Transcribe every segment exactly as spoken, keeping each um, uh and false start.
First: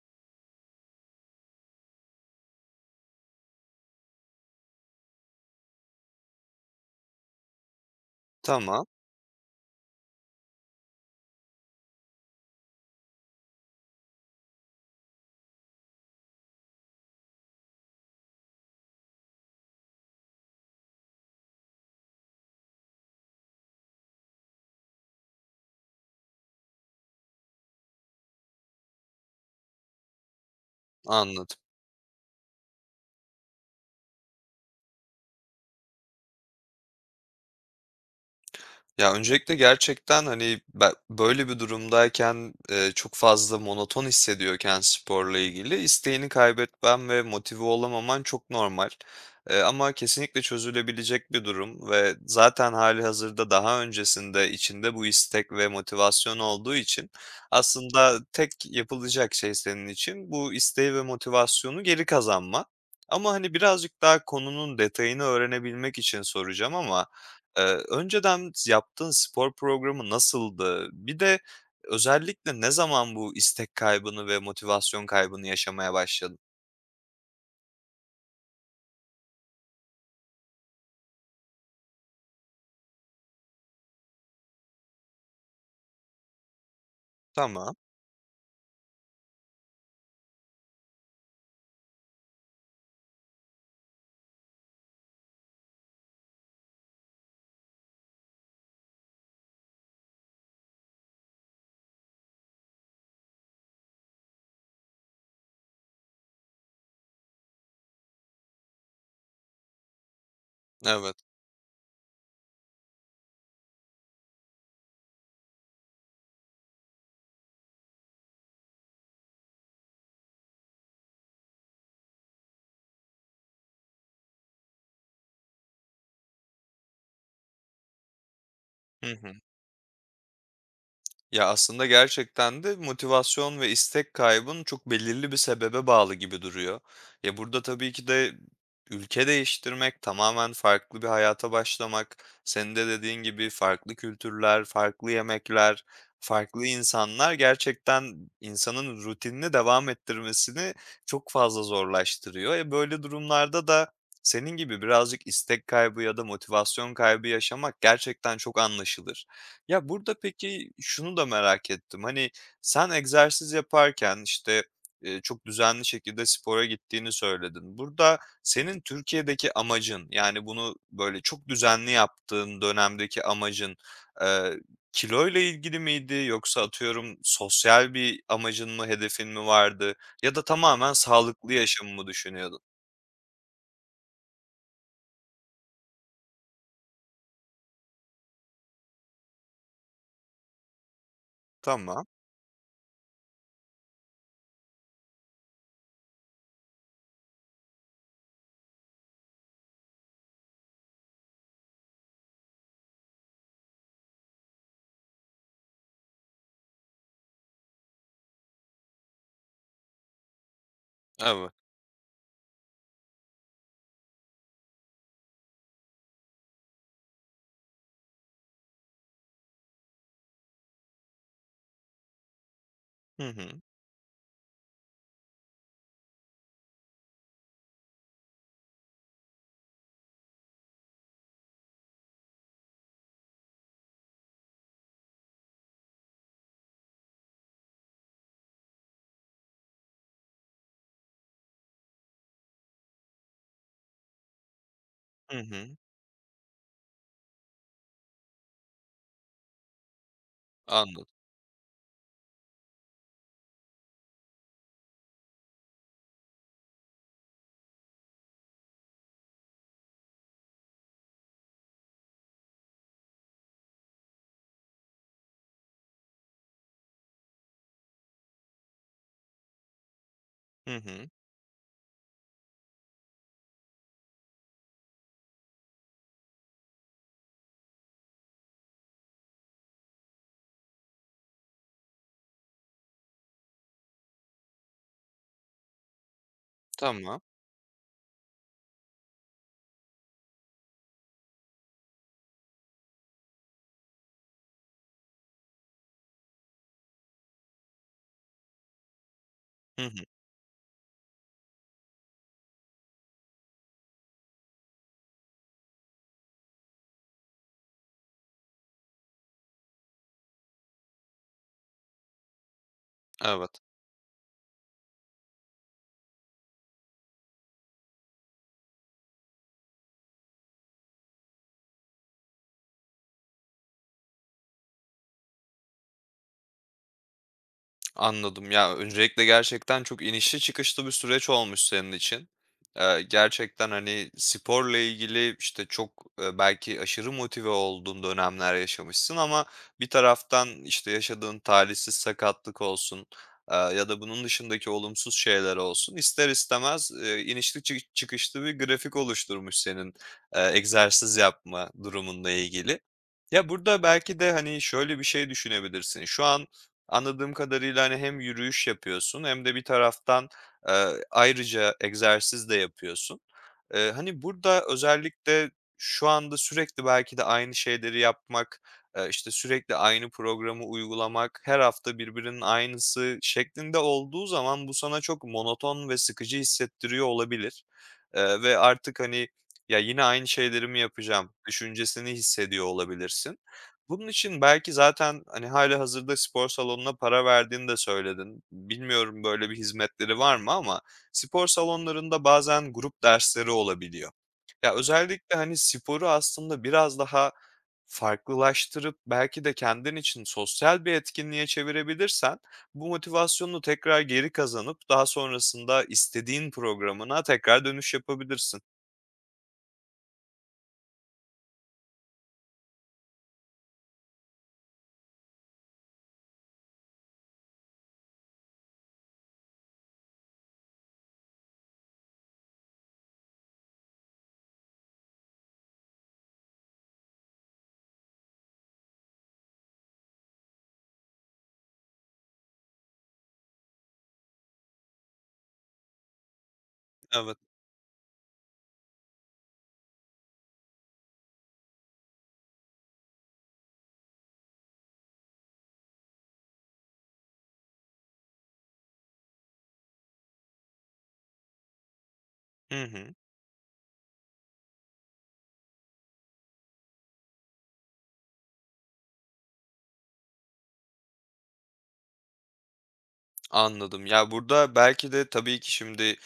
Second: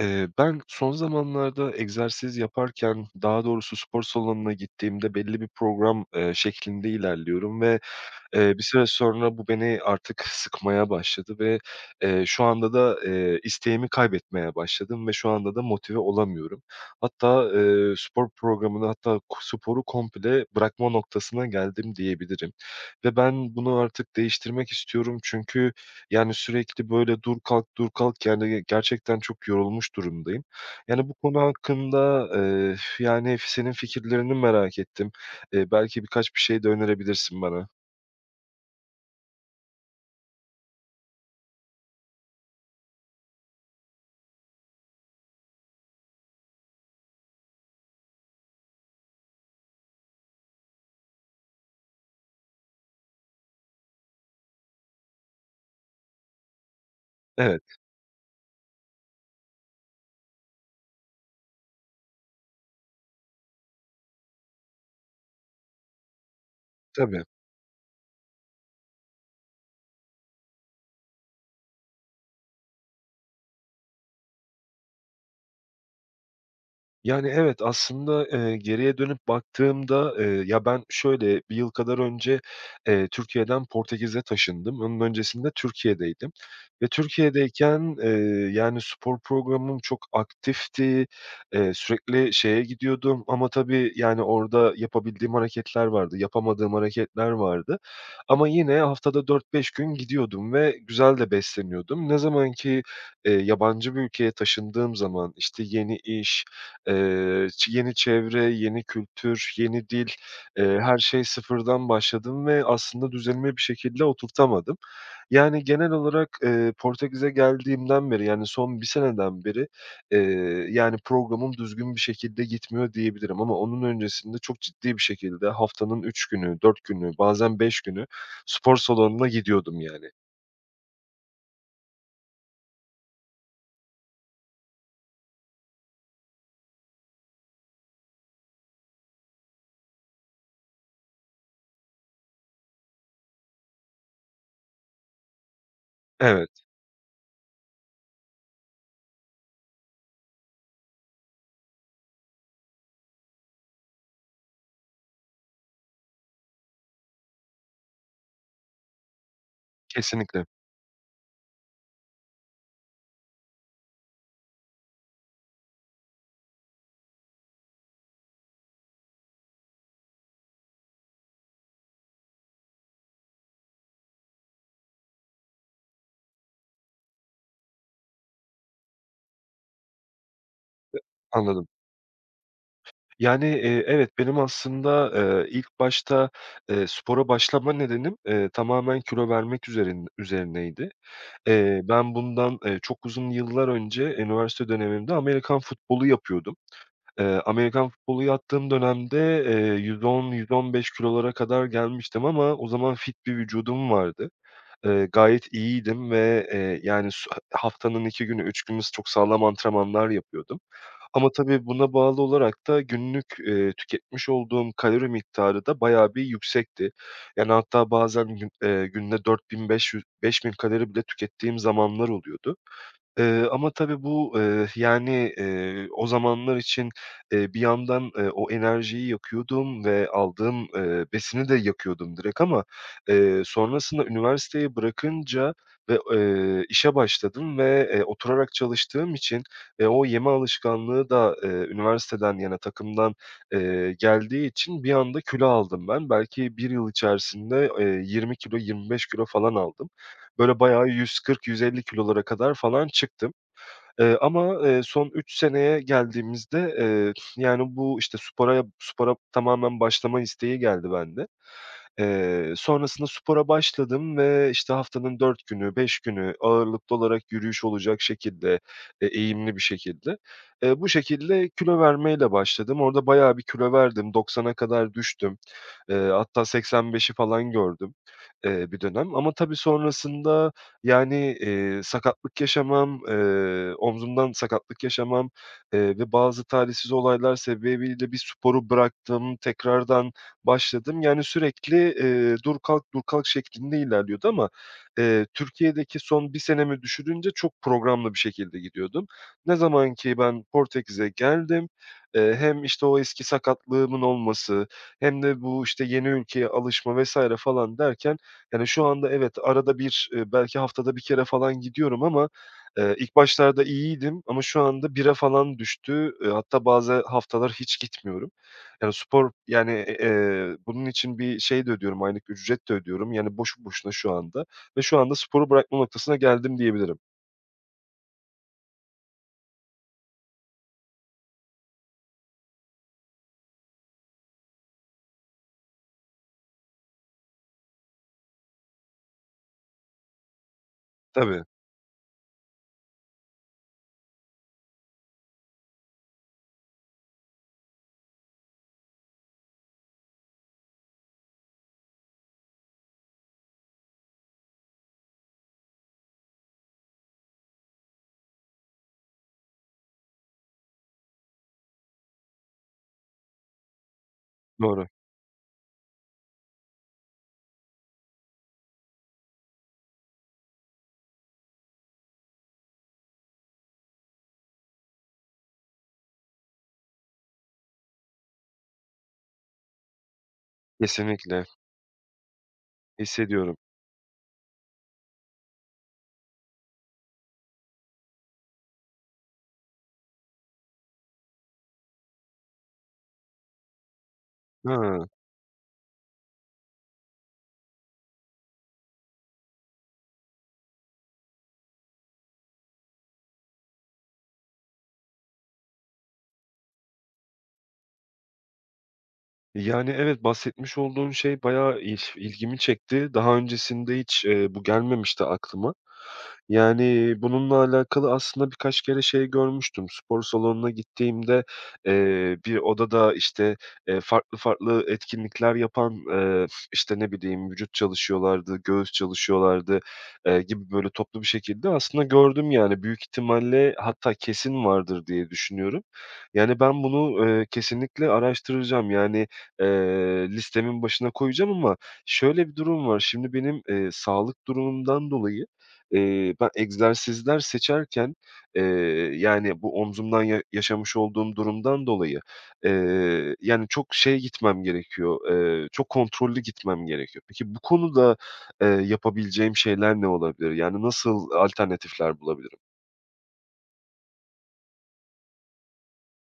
Eee, ben son zamanlarda egzersiz yaparken, daha doğrusu spor salonuna gittiğimde belli bir program, eee, şeklinde ilerliyorum ve Eee, bir süre Tamam, sonra bu beni artık sıkmaya başladı ve, eee, şu anda da, eee, isteğimi kaybetmeye başladım ve şu anda da motive olamıyorum. Hatta, eee, spor programını hatta ko sporu komple bırakma noktasına geldim diyebilirim ve ben bunu artık değiştirmek istiyorum. Çünkü, yani, sürekli böyle dur kalk, dur kalk, yani, gerçekten çok yorulmuş durumdayım. Yani, bu konu anladım. hakkında, eee, yani, senin fikirlerini merak ettim. Eee, belki birkaç bir şey de önerebilirsin bana. Ya, öncelikle gerçekten, hani, be böyle bir durumdayken, eee, çok fazla monoton hissediyorken sporla ilgili isteğini kaybetmen ve motive olamaman çok normal. Eee, ama kesinlikle çözülebilecek bir durum ve zaten hâlihazırda daha öncesinde içinde bu istek ve motivasyon olduğu için Evet. aslında tek yapılacak şey senin için bu isteği ve motivasyonu geri kazanma. Ama, hani, birazcık daha konunun detayını öğrenebilmek için soracağım ama Tabii. Eee, önceden yaptığın spor programı nasıldı? Bir de özellikle ne zaman bu istek kaybını ve motivasyon kaybını yaşamaya başladın? Yani, evet, aslında, eee, geriye dönüp baktığımda, eee, ya, ben şöyle, bir yıl kadar önce, eee, Türkiye'den Portekiz'e taşındım. Onun öncesinde Türkiye'deydim ve Tamam, Türkiye'deyken, eee, yani, spor programım çok aktifti. Eee, sürekli şeye gidiyordum ama tabii, yani, orada yapabildiğim hareketler vardı, yapamadığım hareketler vardı ama yine haftada dört beş gün gidiyordum ve güzel de besleniyordum. Ne zaman ki, eee, yabancı bir ülkeye taşındığım zaman, işte, yeni iş, Eee, ç yeni çevre, yeni kültür, yeni dil, eee, her evet. şey sıfırdan başladım ve aslında düzenimi bir şekilde oturtamadım. Yani, genel olarak, eee, Portekiz'e geldiğimden beri, yani, son bir seneden beri, eee, yani, programım düzgün bir şekilde gitmiyor diyebilirim ama onun öncesinde çok ciddi bir şekilde haftanın üç günü, dört günü, bazen beş günü spor Hı salonuna hı. gidiyordum, yani. Ya, aslında gerçekten de motivasyon ve istek kaybın çok belirli bir sebebe bağlı gibi duruyor. Ya, burada tabii ki de ülke değiştirmek, tamamen farklı bir hayata başlamak, senin de dediğin gibi farklı kültürler, farklı yemekler, Evet, farklı insanlar gerçekten insanın rutinini devam ettirmesini çok fazla zorlaştırıyor. E, böyle durumlarda da senin gibi birazcık istek kaybı ya da motivasyon kaybı yaşamak gerçekten çok anlaşılır. Ya, burada kesinlikle. peki şunu da merak ettim. Hani, sen egzersiz yaparken, işte, eee, çok düzenli şekilde spora gittiğini söyledin. Burada senin Türkiye'deki amacın, yani, bunu, böyle, çok düzenli yaptığın dönemdeki amacın, eee, kiloyla ilgili miydi yoksa atıyorum sosyal bir amacın mı, hedefin mi vardı ya da tamamen sağlıklı Anladım. yaşamı mı düşünüyordun? Yani, eee, evet, benim aslında, eee, ilk başta, eee, spora başlama nedenim, eee, tamamen kilo vermek üzerin üzerineydi. Eee, Tamam. Ben bundan, eee, çok uzun yıllar önce üniversite dönemimde Amerikan futbolu yapıyordum. Eee, Amerikan futbolu yaptığım dönemde, eee, yüz on, yüz on beş kilolara kadar gelmiştim ama o zaman fit bir vücudum vardı. Eee, gayet iyiydim ve, eee, yani su haftanın iki günü, üç günü s çok sağlam antrenmanlar yapıyordum. Ama Evet. tabii buna bağlı olarak da günlük, eee, tüketmiş olduğum kalori miktarı da bayağı bir yüksekti. Yani hatta bazen gün eee, günde dört bin beş yüz beş bin kalori bile tükettiğim zamanlar oluyordu. Hı Eee, hı. ama tabii bu, eee, yani, eee, o zamanlar için, eee, bir yandan, eee, o enerjiyi yakıyordum ve aldığım, eee, besini de yakıyordum direkt ama, eee, sonrasında üniversiteyi bırakınca ve, eee, işe başladım ve, eee, oturarak çalıştığım için, eee, o yeme alışkanlığı da, eee, üniversiteden yana takımdan, eee, geldiği için bir anda Hı kilo hı. aldım ben. Belki bir yıl içerisinde, eee, yirmi kilo, yirmi beş kilo falan aldım. Böyle bayağı Anladım. yüz kırk, yüz elli kilolara kadar falan çıktım. Eee, ama, eee, son üç seneye geldiğimizde, eee, yani, bu, işte, spora spora tamamen başlama isteği geldi bende. Eee, sonrasında spora başladım ve, işte, haftanın dört günü, beş günü ağırlıklı olarak yürüyüş olacak şekilde, eee, eğimli bir şekilde. Hı Eee, bu hı. şekilde kilo vermeyle başladım. Orada bayağı bir kilo verdim. doksana kadar düştüm. Eee, hatta seksen beşi falan gördüm, eee, bir dönem ama tabii sonrasında, yani, eee, sakatlık yaşamam, eee, omzumdan sakatlık yaşamam, eee, ve bazı talihsiz Tamam. olaylar sebebiyle bir sporu bıraktım. Tekrardan başladım. Yani sürekli, eee, dur kalk, dur kalk şeklinde ilerliyordu ama, eee, Türkiye'deki son bir senemi düşürünce çok programlı bir şekilde gidiyordum. Ne Hı zaman hı. ki ben Portekiz'e geldim, eee, hem, işte, o eski sakatlığımın olması hem de bu, işte, yeni ülkeye alışma vesaire falan derken, yani, şu anda evet, arada bir, eee, belki haftada bir kere falan gidiyorum ama, eee, ilk Evet. başlarda iyiydim ama şu anda bire falan düştü. Eee, hatta bazı haftalar hiç gitmiyorum. Yani, spor, yani, eee, bunun için bir şey de ödüyorum, aylık ücret de ödüyorum. Yani, boşu boşuna şu anda ve şu anda sporu bırakma noktasına geldim diyebilirim. Anladım. Ya, öncelikle gerçekten çok inişli çıkışlı bir süreç olmuş senin için. Eee, gerçekten, hani, sporla ilgili, işte, çok, eee, belki aşırı motive olduğun dönemler yaşamışsın ama bir taraftan, işte, yaşadığın Tabii, talihsiz sakatlık olsun, eee, ya da bunun dışındaki olumsuz şeyler olsun, ister istemez, eee, inişli çı çıkışlı bir grafik oluşturmuş senin, eee, egzersiz yapma durumunda ilgili. Ya, burada belki de, hani, şöyle bir şey düşünebilirsin. Şu an, anladığım kadarıyla, hani, hem yürüyüş yapıyorsun hem de bir taraftan, eee, ayrıca egzersiz de yapıyorsun. Eee, hani, burada doğru. özellikle şu anda sürekli belki de aynı şeyleri yapmak, eee, işte, sürekli aynı programı uygulamak, her hafta birbirinin aynısı şeklinde olduğu zaman bu sana çok monoton ve sıkıcı hissettiriyor olabilir, eee, ve artık, hani, "Ya, yine aynı şeyleri mi yapacağım?" Kesinlikle düşüncesini hissediyor olabilirsin. hissediyorum. Bunun için belki zaten, hani, hâlihazırda spor salonuna para verdiğini de söyledin. Bilmiyorum böyle bir hizmetleri var mı ama spor salonlarında bazen grup dersleri olabiliyor. Ya, Ha, özellikle, hani, sporu aslında biraz daha farklılaştırıp belki de kendin için sosyal bir etkinliğe çevirebilirsen bu motivasyonunu tekrar geri kazanıp daha sonrasında istediğin programına tekrar dönüş yapabilirsin. yani, evet, bahsetmiş olduğun şey bayağı il ilgimi çekti. Daha öncesinde hiç, eee, bu gelmemişti aklıma. Yani, bununla alakalı aslında birkaç kere şey görmüştüm. Spor salonuna gittiğimde, eee, bir odada, işte, eee, farklı farklı etkinlikler yapan, eee, işte, ne bileyim, vücut çalışıyorlardı, göğüs çalışıyorlardı, eee, gibi böyle toplu bir şekilde aslında gördüm, yani. Büyük ihtimalle hatta kesin vardır diye düşünüyorum. Yani, ben bunu, Evet. eee, kesinlikle araştıracağım. Yani, eee, listemin başına koyacağım ama şöyle bir durum var. Şimdi benim, eee, sağlık durumumdan dolayı Eee, ben egzersizler seçerken, eee, yani, bu omzumdan ya yaşamış olduğum durumdan dolayı, Hı hı. eee, yani, çok şey gitmem gerekiyor, eee, çok kontrollü gitmem gerekiyor. Peki bu konuda, eee, yapabileceğim şeyler ne olabilir? Yani, nasıl alternatifler bulabilirim? Anladım. Ya, burada belki de tabii ki şimdi,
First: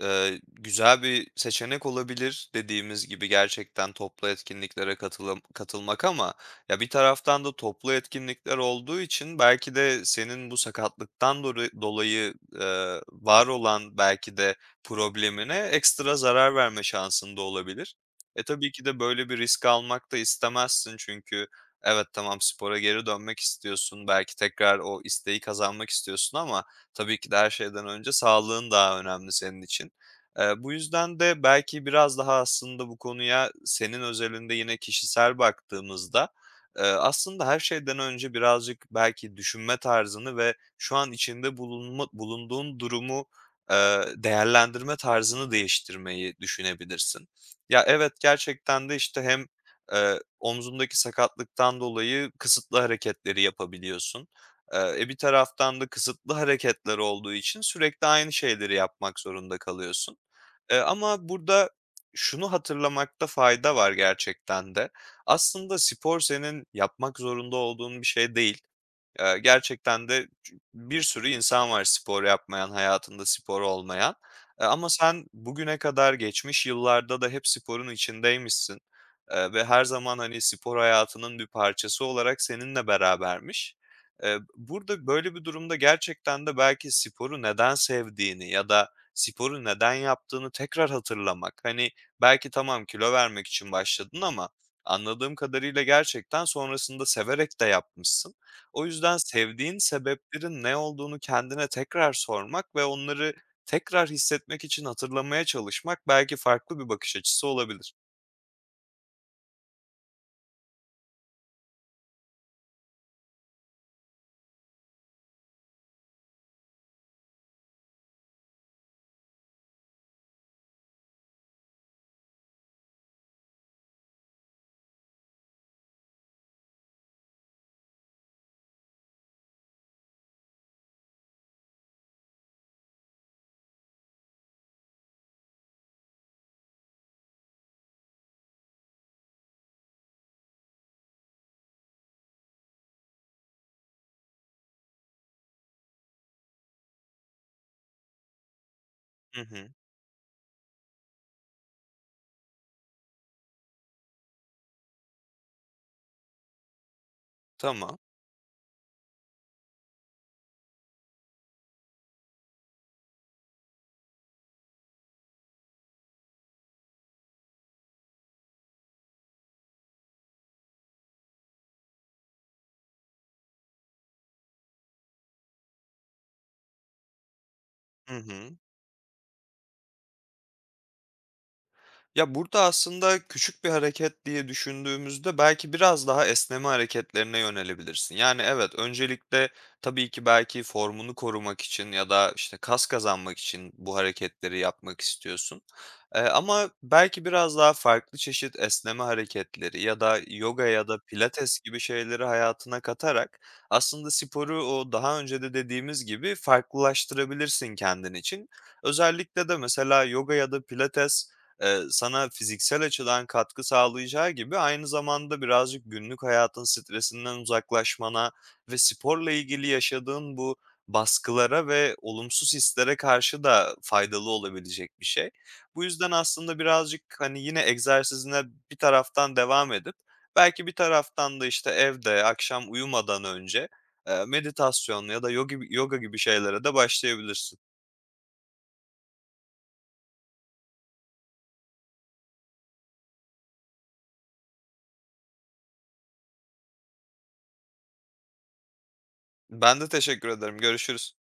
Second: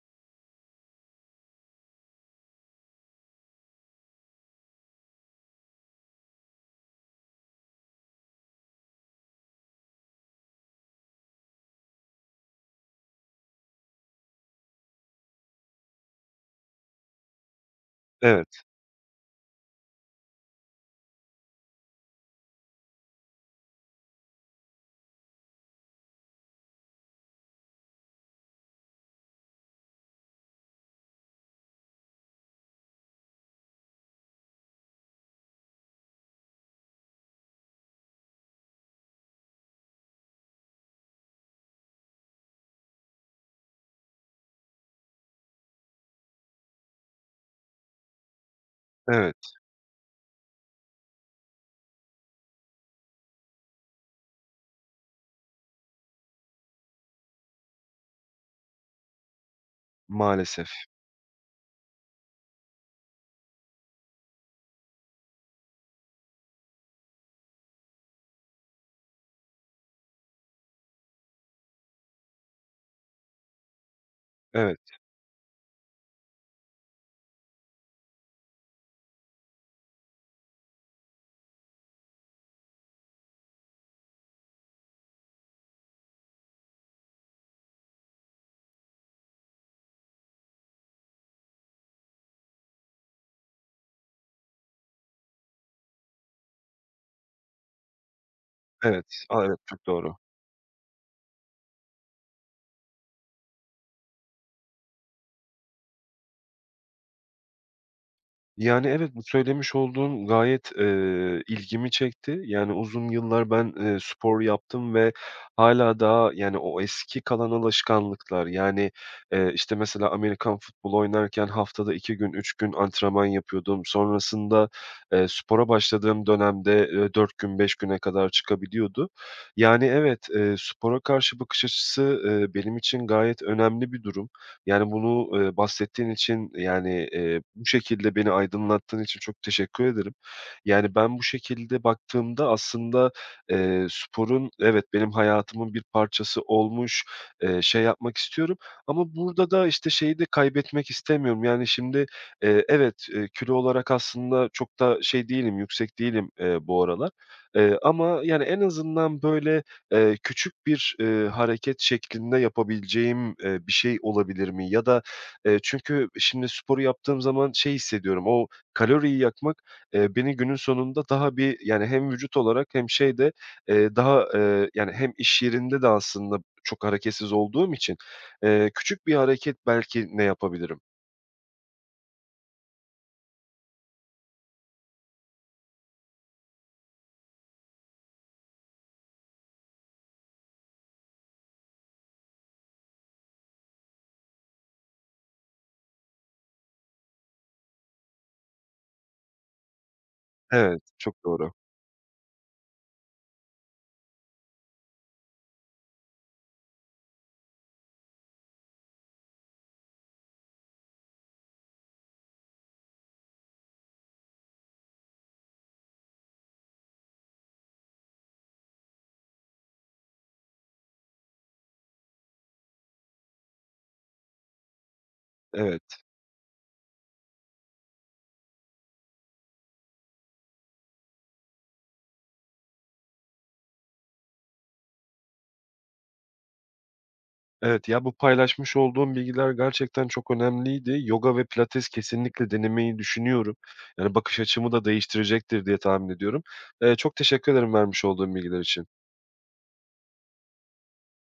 eee, güzel bir seçenek olabilir dediğimiz gibi gerçekten toplu etkinliklere katılım katılmak ama ya, bir taraftan da toplu etkinlikler olduğu için belki de senin bu sakatlıktan doru dolayı, eee, var olan belki de problemine ekstra zarar verme şansın da olabilir. E, Evet, tabii ki de böyle bir risk almak da istemezsin çünkü evet, tamam, spora geri dönmek istiyorsun, belki tekrar o isteği kazanmak istiyorsun ama tabii ki de her şeyden önce sağlığın daha önemli senin için. Eee, bu yüzden de belki biraz daha aslında bu konuya senin özelinde yine kişisel baktığımızda, eee, aslında her şeyden önce birazcık belki düşünme tarzını ve şu an içinde bulunma bulunduğun durumu, eee, değerlendirme tarzını değiştirmeyi düşünebilirsin. Ya, evet, gerçekten de, işte, evet, hem, eee, omzundaki sakatlıktan dolayı kısıtlı hareketleri yapabiliyorsun. Eee, e, bir taraftan da kısıtlı hareketler olduğu için sürekli aynı şeyleri yapmak zorunda kalıyorsun. maalesef. Eee, ama burada şunu hatırlamakta fayda var gerçekten de. Aslında spor senin yapmak zorunda olduğun bir şey değil. Eee, gerçekten de bir sürü insan var spor yapmayan, hayatında spor olmayan, eee, Evet, ama sen bugüne kadar geçmiş yıllarda da hep sporun içindeymişsin, eee, ve her zaman, hani, spor hayatının bir parçası olarak seninle berabermiş. Eee, burada böyle bir durumda gerçekten de belki sporu neden sevdiğini ya da sporu neden yaptığını tekrar hatırlamak, hani, belki tamam kilo vermek için başladın ama anladığım kadarıyla gerçekten sonrasında severek de yapmışsın. O evet. yüzden A, evet, sevdiğin çok doğru. sebeplerin ne olduğunu kendine tekrar sormak ve onları tekrar hissetmek için hatırlamaya çalışmak belki farklı bir bakış açısı olabilir. Yani, evet, bu söylemiş olduğun gayet, eee, ilgimi çekti. Yani, uzun yıllar ben, eee, spor yaptım ve hâlâ daha, yani, o eski kalan alışkanlıklar, yani, eee, işte, mesela Amerikan futbolu oynarken haftada iki gün, üç gün antrenman yapıyordum. Sonrasında, eee, spora başladığım dönemde, eee, dört gün, beş güne kadar çıkabiliyordu. Yani, evet, eee, spora karşı bakış açısı, eee, benim için gayet önemli bir durum. Yani bunu, eee, bahsettiğin için, yani, eee, bu şekilde beni aydınlattığın için çok teşekkür ederim. Yani, ben bu şekilde baktığımda aslında, eee, sporun evet, benim hayatımın bir parçası olmuş, eee, şey yapmak istiyorum ama Hı burada da, hı. işte, şeyi de kaybetmek istemiyorum. Yani, şimdi, eee, evet, eee, kilo olarak aslında çok da şey değilim, yüksek değilim, eee, bu aralar, eee, Tamam. ama, yani, en azından böyle Eee, küçük bir, eee, hareket şeklinde yapabileceğim, eee, bir şey olabilir mi? Ya da, eee, çünkü şimdi sporu yaptığım zaman şey hissediyorum, o kaloriyi yakmak, eee, beni günün sonunda daha bir yani hem vücut olarak hem şeyde, eee, daha, eee, yani hem iş yerinde de aslında çok hareketsiz olduğum için, Hı hı. eee, küçük bir hareket belki ne yapabilirim? Ya, burada aslında küçük bir hareket diye düşündüğümüzde belki biraz daha esneme hareketlerine yönelebilirsin. Yani, evet, öncelikle tabii ki belki formunu korumak için ya da, işte, kas kazanmak için bu hareketleri yapmak istiyorsun. Eee, ama belki biraz daha farklı çeşit esneme hareketleri ya da yoga Evet, ya da çok doğru. pilates gibi şeyleri hayatına katarak aslında sporu o daha önce de dediğimiz gibi farklılaştırabilirsin kendin için. Özellikle de mesela yoga ya da pilates Eee, sana fiziksel açıdan katkı sağlayacağı gibi aynı zamanda birazcık günlük hayatın stresinden uzaklaşmana ve sporla ilgili yaşadığın bu baskılara ve olumsuz hislere karşı da faydalı olabilecek bir şey. Bu Evet. yüzden aslında birazcık, hani, yine egzersizine bir taraftan devam edip belki bir taraftan da, işte, evde akşam uyumadan önce, eee, meditasyon ya da yogi yoga gibi şeylere de başlayabilirsin. Evet, ya, bu paylaşmış olduğum bilgiler gerçekten çok önemliydi. Yoga ve pilates kesinlikle denemeyi düşünüyorum. Yani, bakış açımı da değiştirecektir diye tahmin ediyorum. Eee, çok teşekkür ederim vermiş olduğum bilgiler için. Ben de teşekkür ederim. Görüşürüz.